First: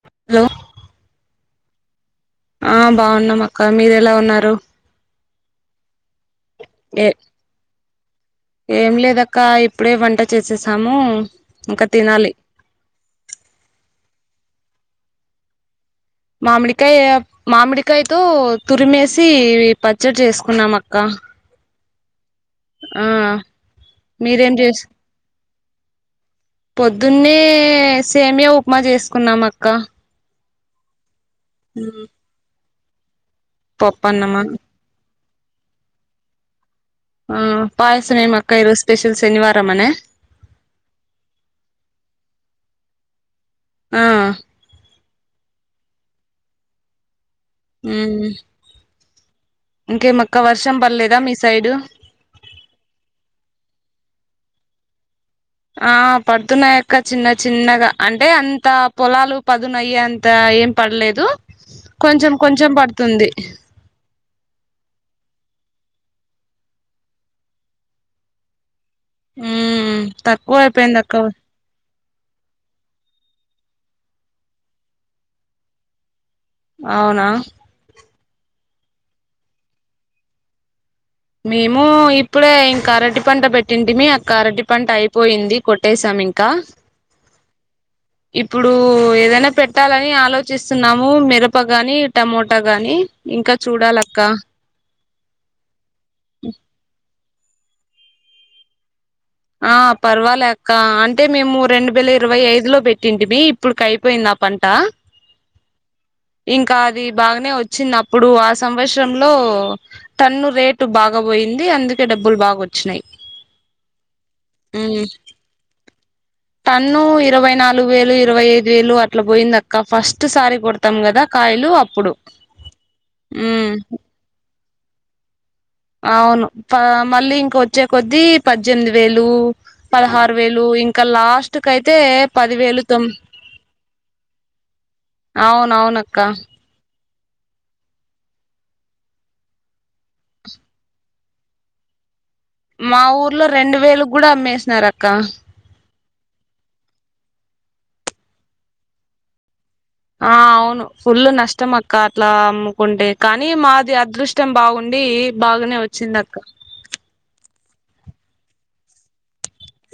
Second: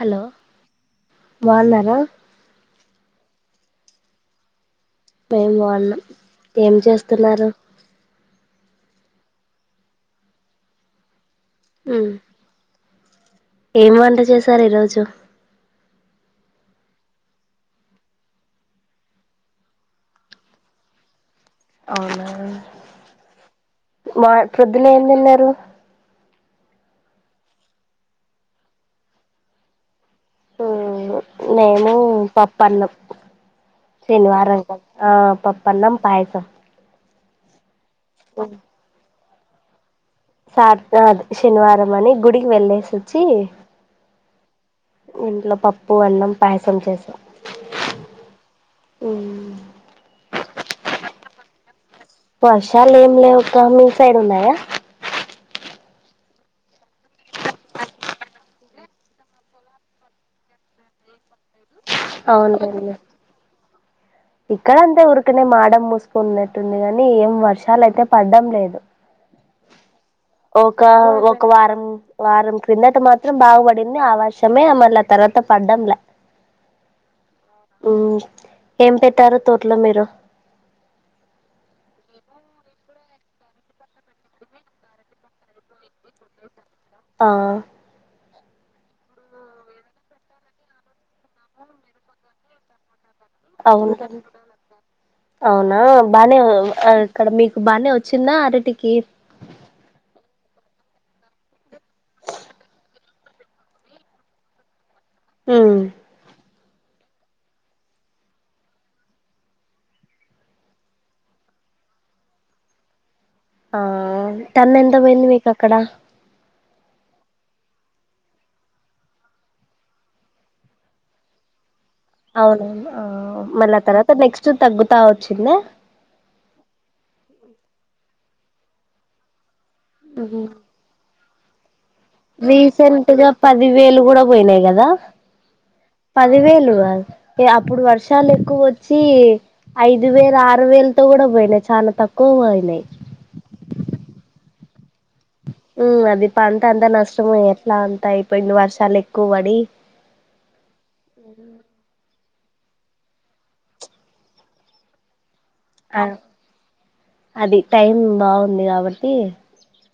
Hello బాగున్నార ఆఁ బావున్నమ్ అక్కా మీరెలా ఉన్నారు మేం బావున్నం ఏం ఏ జేస్తున్నారు ఏం లేదక్కా ఇప్పుడే వంట చేసేసామూ ఇంక ఉమ్ తినాలి ఏం వంట చేసారు ఈరోజు మామిడికాయ మామిడికాయతో తురిమేసీ పచ్చడి జేస్కున్నాం అక్కా ఔనా మార్ మీరేం చేస్ ప్రొద్దునే ఏం దిన్నారూ పొద్దున్నే సేమియా ఉప్మా జేస్కున్నాం అక్కా ఊఁ నేనూ పప్పన్నం పప్పు అన్నమా శెనివారంగ ఆ పప్పన్నం పాయసం ఆఁ పాయసం మేమక్క ఈ రోజ్ స్పెషల్ శెనివారం మనే సార్ నాధ్ శెనివారమనీ గుడికి వెళ్ళేసొచ్చీ ఆ ఇంట్లొ పప్పూ అన్నం పాయసం చేసా ఊహు ఊఁ ఇంకేమక్క వర్షం బల్లేద మీ సైడు వర్షాలేం లేవక్కా మీ సైడ్ ఉన్నయా ఆ పడుతున్నాయ్ అక్క చిన్న చిన్నగా అంటే అంత పొలాలు పదునయ్యేంత ఏం పడ్లేదు కొంచం కొంచం పడ్తుంది ఇక్కడంతే ఊర్కనె మాడం మూసుకున్నెట్టుంది గానీ ఏం వర్షాలైతే పడ్డం లేదు ఉమ్ తక్కువ ఒకా అయిపోయింది అక్క ఒక వారం వారం క్రిందట మాత్రం బాగ్ పడిం ది ఆవర్షమే మల్ల తర్వాత పడ్డం ల్య ఔన ఏం పెట్టారు తోట్లొ మీరు మేమూ ఇప్పుడే ఇంకరటి పంట పెట్టింటిమీ ఆ కరటి పంట అయిపోయింది కొట్టేేసాం మింకా ఆఁ ఇప్పుడూ ఏదన్న పెట్టాలని ఆలోచిస్తున్నాము మిరప గానీ టమోటా గాని ఇంక చూడాలక్కా ఔనా బానే ఆ ఇక్కడ మీకు బానే వచ్చిందా అరటికీ ఆ పర్వాల్యాక్కా అంటే మేమూ రెండు వేల ఇరవై ఐదు లో పెట్టింటి మీ ఇప్పుడుకైపోయింద పంటా ఊఁ ఇంకా అదీ బాగనే వచ్చిన్ అప్పుడూ ఆ సంవత్సరంలో టన్ను రేటు బాగా పోయిం యింది అందుకే డబ్బుల్ బాగొచ్చినయ్ ఆ టన్నెంత పోయింది మీకక్కడా టన్ను ఇరవై నాలుగు వేలు ఇరవై ఐదు వేలు అట్ల బోయిందక్క ఫస్ట్ సారి గొడ్తం గదా కాయ్ లూ ఔన ఆ మళ్ళ తర్వాత నెక్స్ట్ తగ్గుతా వచ్చింద్యా ఔను పా మళ్ళీ ఇంక వచ్చే కొద్దీ పజ్జెమ్ది వేలూ పదహారు వేలూ ఇంక లాస్టు కైత్ రీసెంటుగ పది వేలు గుడ బోయ్నయ్ గద అవునవునక్క పదివేలు గాద్ అప్పుడు వర్షాలెక్కువోచ్చి ఐదు వేలు ఆరు వేలతో కూడా పోయినాయి చాలా తక్కువ పోయినాయి మా ఊర్లో రెండు వేలు కూడా అమ్మేసినారక్క ఉ అది పంటంతా నష్టం ఎట్లా అంత అయిపోయింది వర్షాలు ఎక్కువ పడి ఆ అవును ఫుల్ నష్టమక్క అట్లా అమ్ముకుంటే కానీ మాది అదృష్టం బాగుండి బాగానే ఆ వచ్చింది అక్క అది టైం బాగుంది కాబట్టి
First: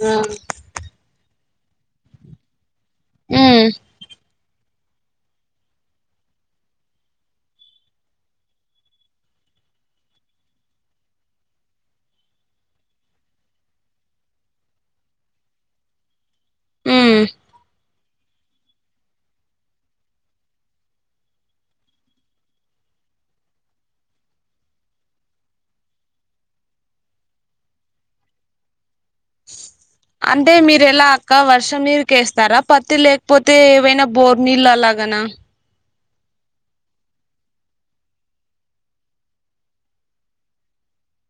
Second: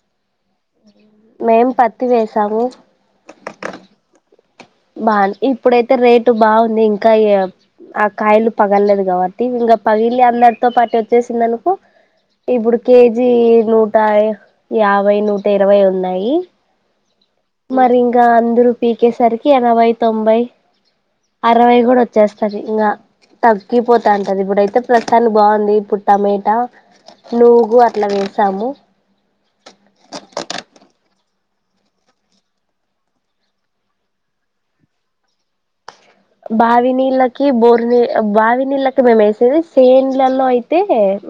ఆ మేమ్ పతు వేసాము ఉ బా ఇప్పుడైతే రేటు బాగుంది ఇంకా ఈ ఆ కాయలు పగలలేదు కాబట్టి, ఇంగ పగిలి అందరితో పాటు వచ్చేసిందనుకో, ఇప్పుడు కేజీ నూట యాభై, నూట ఇరవై ఉన్నాయి. మ్ మరింగ అందరూ పీకేసరికి ఎనవై, తొంభై అరవై కూడా వచ్చేస్తది ఇంగ. తగ్గిపోతాంటది. ఇబ్బుడయితే, ప్రస్తుతానికి బాగుంది ఇప్పుడు టమేటా. నూగు అట్ల వేసాము. అంటే మీరు ఎలా అక్క? వర్షం నీరుకెస్తారా పత్తి, లేకపోతే, ఏవైనా బోర్ నీళ్ళు అలాగ గనా? బావి నీళ్ళకి బోరు నీ, బావి నీళ్ళకి మేమేసేది. సేండ్లలో అయితే,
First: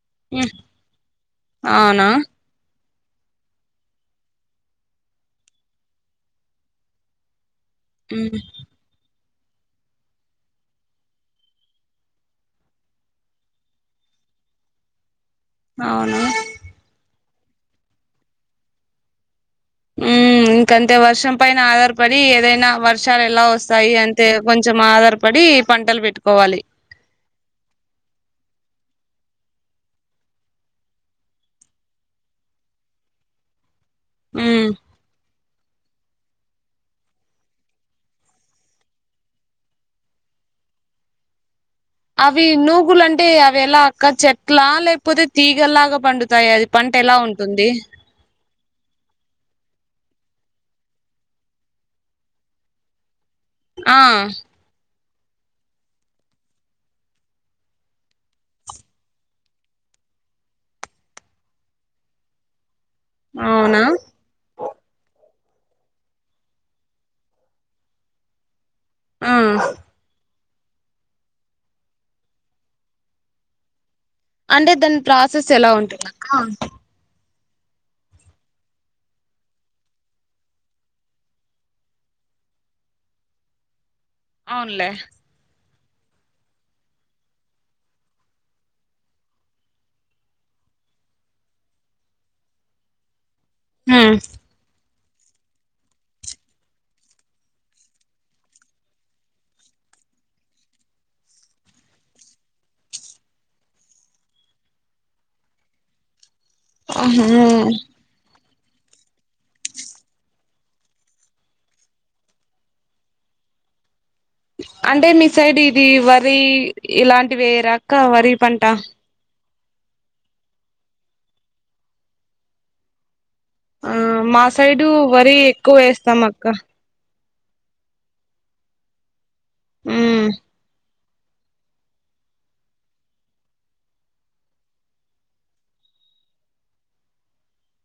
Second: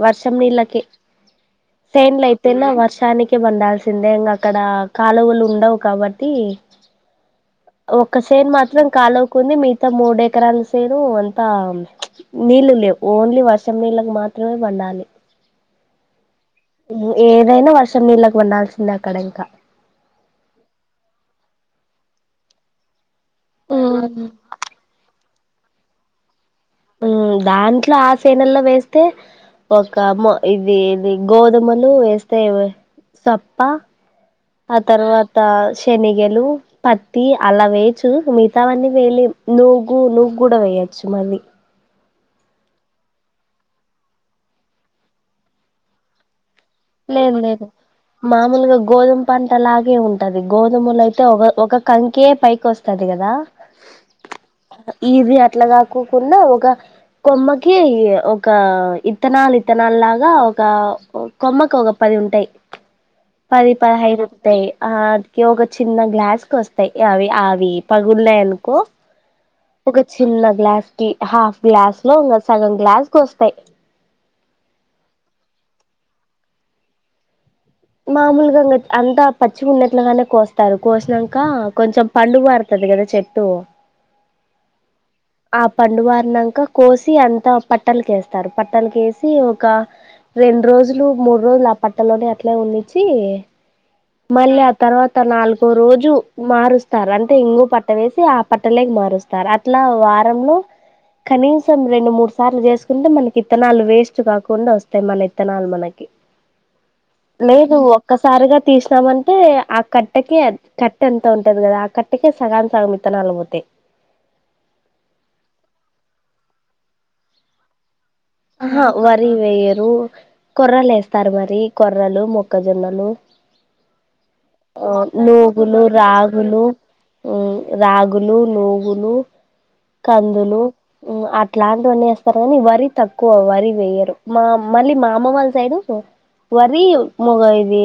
వర్షం నీళ్లకే. అవునా సేండ్లయితేనా వర్ష తానికి పండాల్సిందే. ఇంక అక్కడ కాలువలు ఉండవు కాబట్టి, ఒక్క ఉమ్ సేన్ మాత్రం కాలవ్ కుంది మిగతా మూడు ఎకరాలు సేను అంతా నీళ్ళు లేవు. ఓన్లీ వర్షం నీళ్ళకి మాత్ త్రమే పండాలి. అవునా! ఏదైన వర్షం నీళ్ళకి వండాల్సిందే అక్కడ ఇంక మ్ ఇంకంతే. వర్షం పైన ఆధారపడి ఏదైనా వర్ వర్షాలు ఎలా వస్తాయి అంటే, కొంచెం ఆధారపడి పంటలు పెట్టుకోవాలి. మ్ దాంట్లో ఆ సేనల్లో వేస్తే ఒక మ ఇది ఇది గోధుమలు వేస్తే సప్ప ఉమ్ ఆ తర్వాత శనగలు, పత్తి అలా వేయచ్చు. మిగతావన్నీ వేయలేం. నూగు నూగ్ కూడ వేయ అచ్చు మల్లి. అవి నూగులు అంటే, అవి ఎలా అక్క? చెట్లా? లేకపోతే, తీగలాగా పండుతాయ అది? పంట ఎలా లేదు లేదు. ఉంటుంది మామూలుగా గోధుమ పంటలాగే ఉంటది. గోధుమలో అయితే ఒగ, ఒక కంకే పైకొస్తది కదా! ఆ ఇది అట్ల కాకోకున్నా ఒక కొమ్మకి, ఒక ఇత్తనాలు ఇత్తనా ల్ లాగ ఒక కొమ్మకు ఒక పది ఉంటాయి. పది అవునా పదిహైదు ఉంటాయి. ఆటికి ఒక చిన్న గ్లాస్ కొస్తాయి. అవి అవి పగుల్నాయను కో ఆ ఒక చిన్న గ్లాస్ కి, హాఫ్ గ్లాస్ లో ఇంగ సగం గ్లాస్కొస్తాయి. అంటే దాని ప్రాసెస్ ఎలా ఉంటుందక్క? మామూలుగా అంతా పచ్చిగున్నట్లగానే కోస్తారు. కోసినంక కొంచెం పండుబారుత ది కదా చెట్టు. అవునులే ఆ పండుబారినంక కోసి అంతా పట్టలకేస్తారు. పట్టలకేసి ఒక రె రెండు రోజులు మూడు రోజులు ఆ పట్టలోనే అట్లే ఉన్నిచ్చి, మళ్ళీ ఆ తర్వా త నాలుగో రోజు మారుస్తార్. అంటే ఇంగో పట్ట వేసి ఆ పట్టలేకి మారుస్తార్. అట్ల, వారంలో కనీసం రెండు మూడు సార్లు చేసుకుంటే, మనకి ఇత్తనాలు వేస్ట్ కాకుండా ఒస్తాయి. మన ఇత్తనాల్ మనకి. ఆహా లేదు ఒక్కసారిగా తీసినామంటే, ఆ కట్టేకే కట్టె అంత ఉంటది కదా ఆ కట్టకే సగాం సగం ఇత్తనాలు పోతాయ్. అంటే మీ సైడ్ ఇదీ వరీ ఇలాంటివేయరా అక్క వరి పంట. వెయ్యరు. కొర్రలు వేస్తారు మరి. కొర్రలు, మొక్కజొన్నలు. ఆ మా సైడు అ వరి ఎక్కువ నూగులు, వేస్తాం అక్క రాగలు. మ్ రాగులు, నూగులు, ఉమ్ కందులు అట్లాంటివన్నీ ఏస్తారు గని వరి తక్కువ్వరి వయ్యరు మా మళ్ళీ మా అమ్మ వాళ్ళ సైడు వరి ముగ ఇది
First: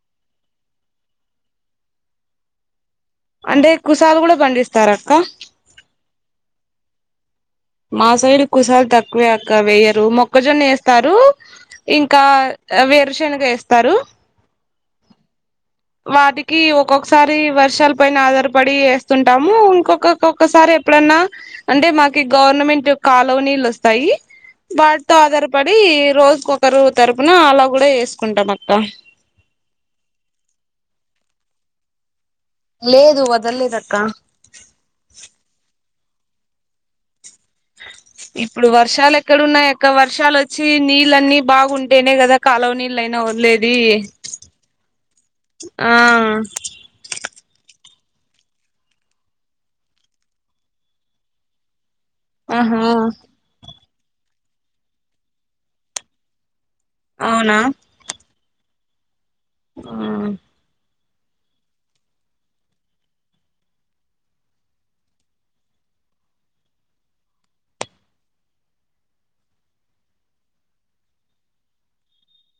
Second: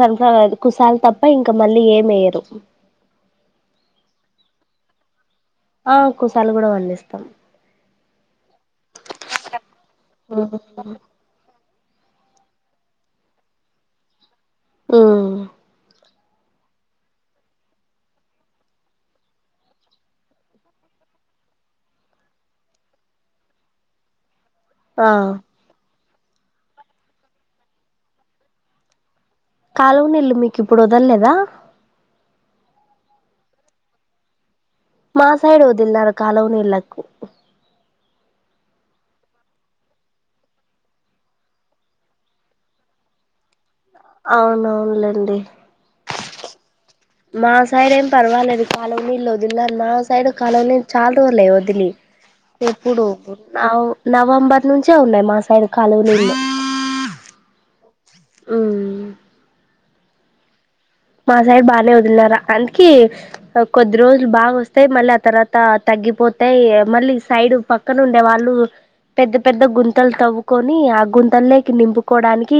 సన్ఫ్లవర్ కుసాల్ తప్ప ఇంకా మళ్ళీ ఏం ఎయ్యరు అంటే కుసాలు కూడ పండిస్తార అక్క ఆ కుసాల్ కూడా వండిస్తాం మా సైడు కుసాల్ తక్కువే అక్క వేయరు మొక్కజొన్న ఏస్తారు ఇంకా వేరుశనగ ఏస్తారు మ్ వాటికి ఒక్కొక్కసారి వర్షాల్ పైన ఆధారపడి వేస్తుంటాము ఇంకొక్కక్కొక్కసారి ఎప్పుడైనా అంటే మాకి గవర్నమెంట్ కాలోనీలు ఒస్తాయి ఆ వాటితో ఆధారపడి రోజుకొకరు తరపున అలా కూడా ఏసుకుంటాం అక్క కాలువ నీల్లు మీక్ ఇప్పుడు వదల్లేదా లేదు వదల్లేదక్క మా సైడ్ వదిలినారు కాలువ నీళ్ళకు ఇప్పుడు వర్షాలు ఎక్కడున్నాయ్ అక్క వర్షాలు వచ్చి నీళ్ళన్ని బాగుంటేనే కదా కాలవ నీళ్ళయినా వలేద్ అవునవునులేండి ఆ మా సైడ్ ఏం పర్వాలేద్ కాలనీలు వదిలి మా సైడ్ కాలనీ చాలా రూలే వదిలి ఆహా ఎప్పుడు నవ నవంబర్ నుంచే ఉన్నాయ్ మా సైడ్ కాలువ నీళ్లు అవునా మ్ ఆ మా సైడ్ బాగనే వదిన్నారా అందుక కొద్ది రోజులు బాగా వస్తాయి మళ్ళీ ఆ తర్వాత తగ్ తగ్గిపోతాయ్ మళ్ళీ సైడ్ పక్కన ఉండే వాళ్ళు పెద్ద పెద్ద గుంతలు తవ్వుకొనీ ఆ గుంత లేకి నింపుకోవడానికి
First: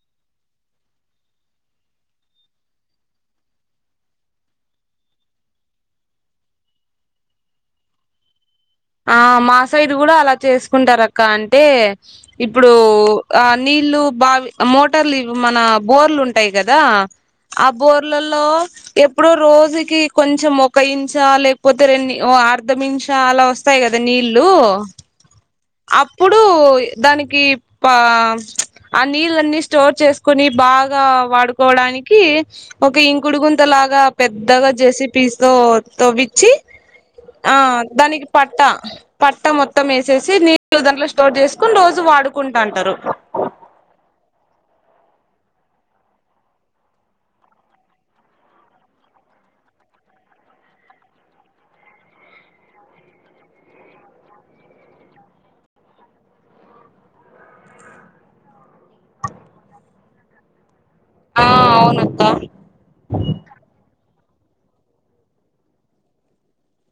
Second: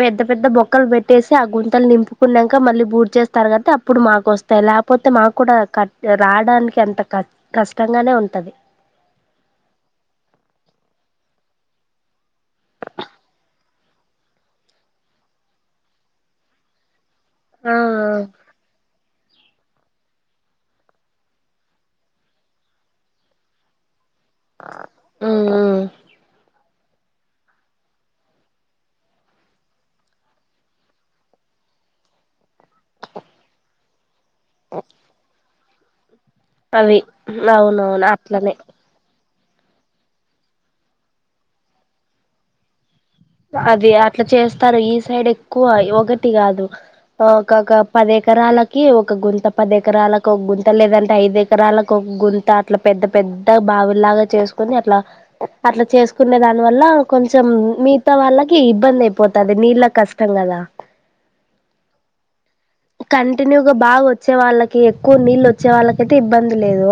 పెద్ద పెద్ద బొక్కలు పెట్టేసి ఆ గుంతల్ నింపు ఉన్నంక మళ్ళీ బూర్ చేస్తారు కదట్టి అప్పుడు మాకు ఒస్తాయ్ లేకపోతే మాక్ కూడ క రావడానికి ఎంత క కష్టంగానే ఉంటది ఆ మా సైడ్ కూడా అలా చేసుకుంటార్ అక్క అంటే ఇప్పుడూ ఆ నీ ఇల్లు బావ్ మోటార్లు మన బోర్లు ఉంటాయి కదా ఆ బోర్లల్లో ఎప్పుడూ రోజు కి కొంచెం ఒక ఇంచా లేకపోతే రెం అర్ధ ఇంచ అలా వస్తాయ్ కదా నీళ్లు ఉమ్ ఉమ్ అప్పుడు ప్ దానికి ప ఆ నీళ్లన్ని స్టోర్ చేసుకొని బాగా వాడు క్ కోడానికి ఒక ఇంకుడుగుంత లాగా పెద్దగా జే సి పీస్తో తోవ్వి పి చ్చి అవి ఆ అవునవును దానికి అట్లనే పట్ట పట్ట మొత్తం వేసేసి నీళ్లు దాంట్లో స్టోర్ చేసుకుని రోజు వాడుకుంటుంటారు అది అట్లా చేస్తార్ ఈ సైడ్ ఎక్కువ ఒకటి గాదు ఒకొ ఒక పది ఎకరాలకి ఒక గుంత పది ఎకరాలకు ఒక గుంత లేదంటే ఐదు ఎకరాలకు ఒక గుంత అట్లా పెద్ద పెద్ద బావిలాగా చేసుకుని అట్లా అట్లా చేసుకునే దాని వల్ల కొంచెం మిగతా వాళ్ళకి ఇబ్బంది అయిపోతది నీళ్ళ కష్టం కదా ఆ అవునక్క కంటిన్యూగా భాగ వత్ వచ్చే వాళ్ళకి ఎక్కువ నీళ్ళ వచ్చే వాళ్ళకయితే ఇబ్బంది లేదు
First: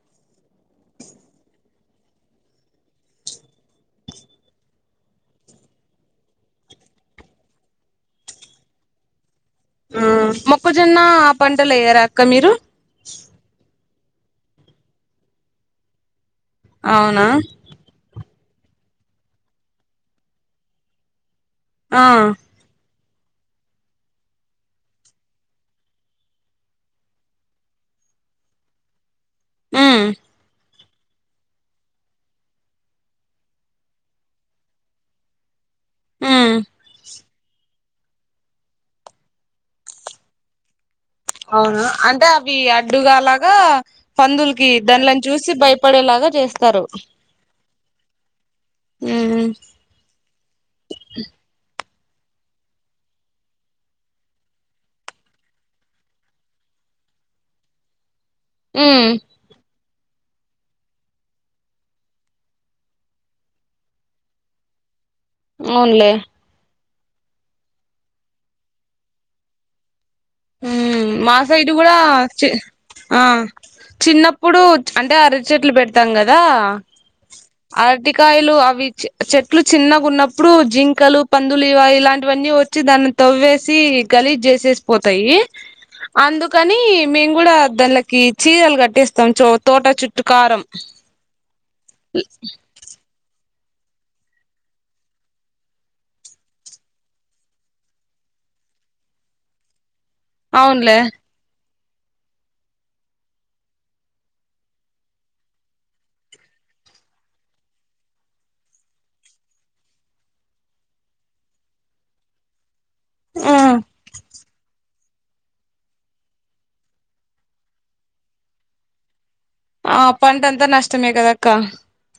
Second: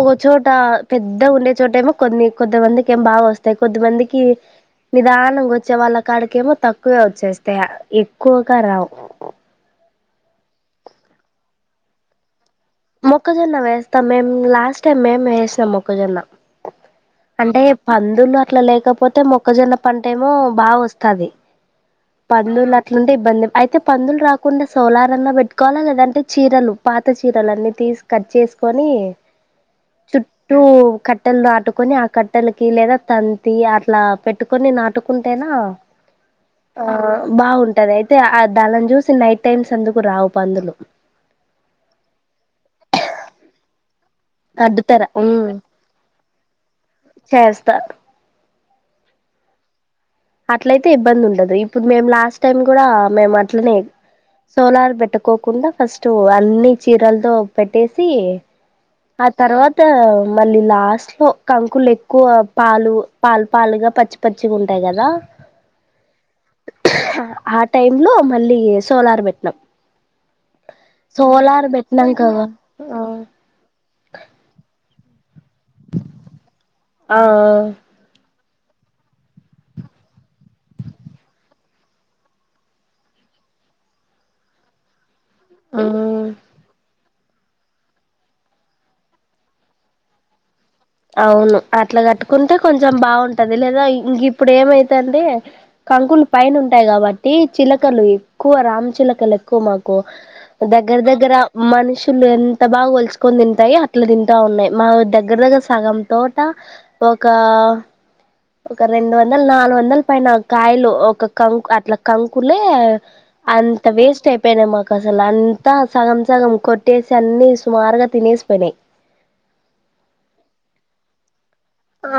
ఒక చోట పెద్ద ఉండే చో ట ఏమో కొన్ని కొది మందికి ఏం బాగా వస్తాయి కొద్ది మందికి నిదాన వచ్చే వాళ్ళ కాడికేమో తక్కువే వచ్చేస్తాయ్ ఎక్కువగా రావు ఆ మొక్కజొన్న ఆ పంటలు వెయ్యారా అక్క మీరు మొక్కజొన్న వేస్తాం మేం లాస్ట్ టైం మేము వేసినం మొక్కజొన్న అవునా అంటే పందులు అట్లా లేకపోతే మొక్కజొన్న పంట ఏమో బాగా వస్తది ఆ పందులక్ ఇట్లాంటే ఇబ్బంది అయితే పందులు రాకుండా సోలార్ అన్నా పెట్టుకోవాలా లేదంటే చీరలు పాత చీరలు అన్నీ కట్ చే ఉమ్ చుట్టూ కట్ట కొని ఆ కట్టలకి లేదా తంతి అట్లా పెట్టుకొని నాటుకుంటేనా ఉమ్ ఆ బాగుంటు ఉంటది అయితే ఆ దళం చూసి నైట్ టైమ్స్ అందుకు రావు పందులు అవును అంటే అవి అడ్డుగా లాగా పందులకి అడ్డుతార దానిలను ఉమ్ చూసి భయపడేలాగా చేస్తారు చేస్తారు ఆ అట్లయితే ఇబ్బంది ఉండదు ఇప్పుడు మేము లాస్ట్ టైం కూడా మేము అట్లనే సోలార్ పెట్టుకోకుండా ఫస్ట్ అన్ని చీరలతో పెట్టేసి ఉమ్ ఆ తర్వాత మళ్ళీ లాస్ట్ లో కంకులు ఎక్కువ పాలు పాలు పాలుగా పచ్చి పచ్చి ఉంటాయి కదా అవునులే ఆ టైమ్ లో మళ్ళీ సోలార్ పెట్టినాం మా సోలార్ సైడ్ కూడా పెట్టినాం కదా ఆ చిన్నప్పుడు అంటే అరటి చెట్లు పెడతాం కదా ఆ అరటికాయ అవి చెట్లు చిన్నగా ఉన్నప్పుడు జింకలు పందులు ఇ ఇలాంటివన్నీ వచ్చి దాని త వేసి గలీజ్ చేసేసి పోతాయి మ్మ్ అందుకని మేము కూడా దానిలకి చీరలు కట్టేస్తాం చో తోట చుట్టు కారం అవును అట్లా కట్టుకుంటే కొంచెం బాగుంటు పది లేదా ఇంక ఇప్పుడు ఏమైత అంటే కంకులు పైన ఉంటాయి కాబట్టి చిలకలు ఎక్కువ రామ్చలకలు ఎక్కువ మాకు దగ్గర అవునులే దగ్గర మనుషులు ఎంత బాగా వాలుచొక్కని తింటాయి అట్లా తింటా ఉన్నాయి మా దగ్గర దగ్గర సగం తోట ఒక ఒక రెండు వందలు నాలుగు వందల పైన కాయలు ఒక కం అట్లా కంకులే అంత వేస్ట్ అయిపోయిన మావి అసలు అంతా సగం సగం కొట్టేసి అన్ని సుమారుగా తినేసి పోనాయి ఆ పంంట అంతా నష్టమేగ అదక్క ఆ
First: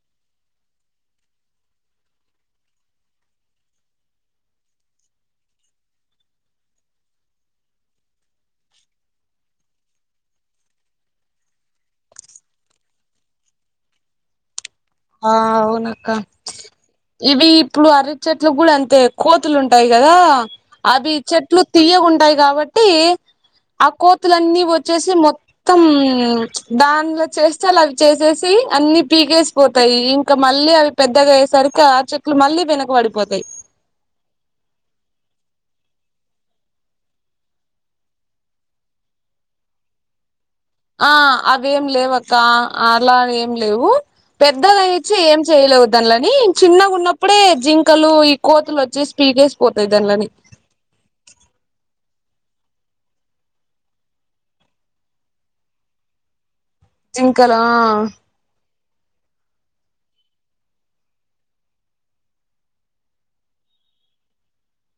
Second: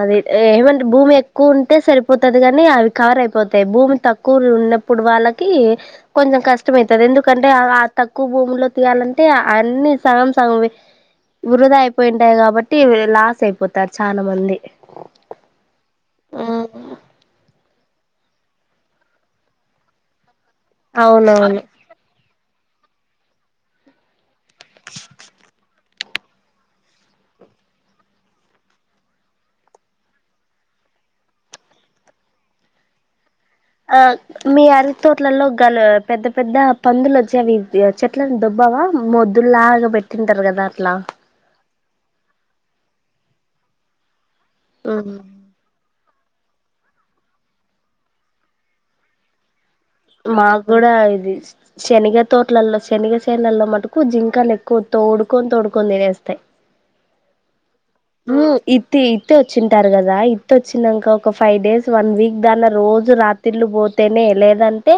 అది ఏమంటే భూమి ఎక్కువ ఉంటే సరిపోతుది కానీ అవి కవర్ అయిపోతాయి భూమి తక్కువ ఉన్నప్పుడు వాళ్ళకి కొంచెం కష్టమ అవుతుది ఎందుకంటే తక్కువ భూమిలో తీయాల అంటే అన్ని సగం సగం వృధా అయిపోయింటాయి కాబట్టి లాస్ అయిపోత చాలా మంది ఆ అవునక్క ఇవి ఇప్పుడు అర చెట్లు కూడా అంతే కోతులు ఉంటాయి కదా అవి చెట్లు అవునవును తీయగాంటాయి కాబట్టి ఆ కో కోతులున్ని వచ్చేసి మొత్తం మొత్తం ద్యాన్ల చేస్తే అవి చేసేసి అన్ని పీకేసి పోతాయి ఇంకా మళ్ళీ అవి పెద్దగా అయేసరికి ఆ చెక్లు మళ్ళీ వెనకబడిపోతాయి ఆ మీ అరి తోట్లలో గల పెద్ద పెద్ద పందులు వచ్చేవి చెట్లను దబ్బు బాగా మొద్దు లాగా పెట్టింటారు కదా అట్లా ఆ అవేం లేవు అక్క అలా ఏం లేవు పెద్దది ఇచ్చి ఏం చేయలేదు అనిల కానీ చిన్నగా ఉన్నప్పుడే జింకలు ఈ కోతులు వచ్చేసి పీడేసి మాకు కూడా ఇది శనిగ తోట్లలో శనగ శేనల్లో మటుకు జింకాను ఎక్కువ తోడుకొని తోడుకొని తినేస్తాయి జెనకాల ఇత్ ఇత్ వచ్చింటారు కదా ఇత్ వచ్చినాక ఒక ఫైవ్ డేస్ వన్ వీక్ దాన్ని రోజు రాత్రిళ్లు పో అంతేనే ఎ లేద అంత టే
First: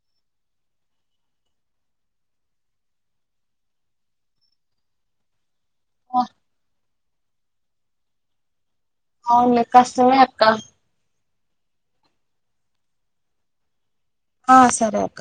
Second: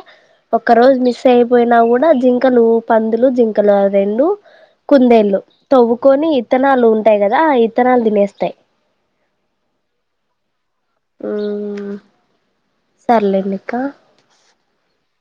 ఒక్క రోజు మిస్ అయిపోయినా కూడా జింకలు పందులు జింకలు రెండు కుందేళ్లు ఆ తవ్వుకొని విత్తనాలు ఉంటాయి కదా ఆ విత్తనాలు తినేస్తాయి అవునులే కష్టమే అక్కా ఊ సర్లెండి అక్కా ఆ సరే అక్క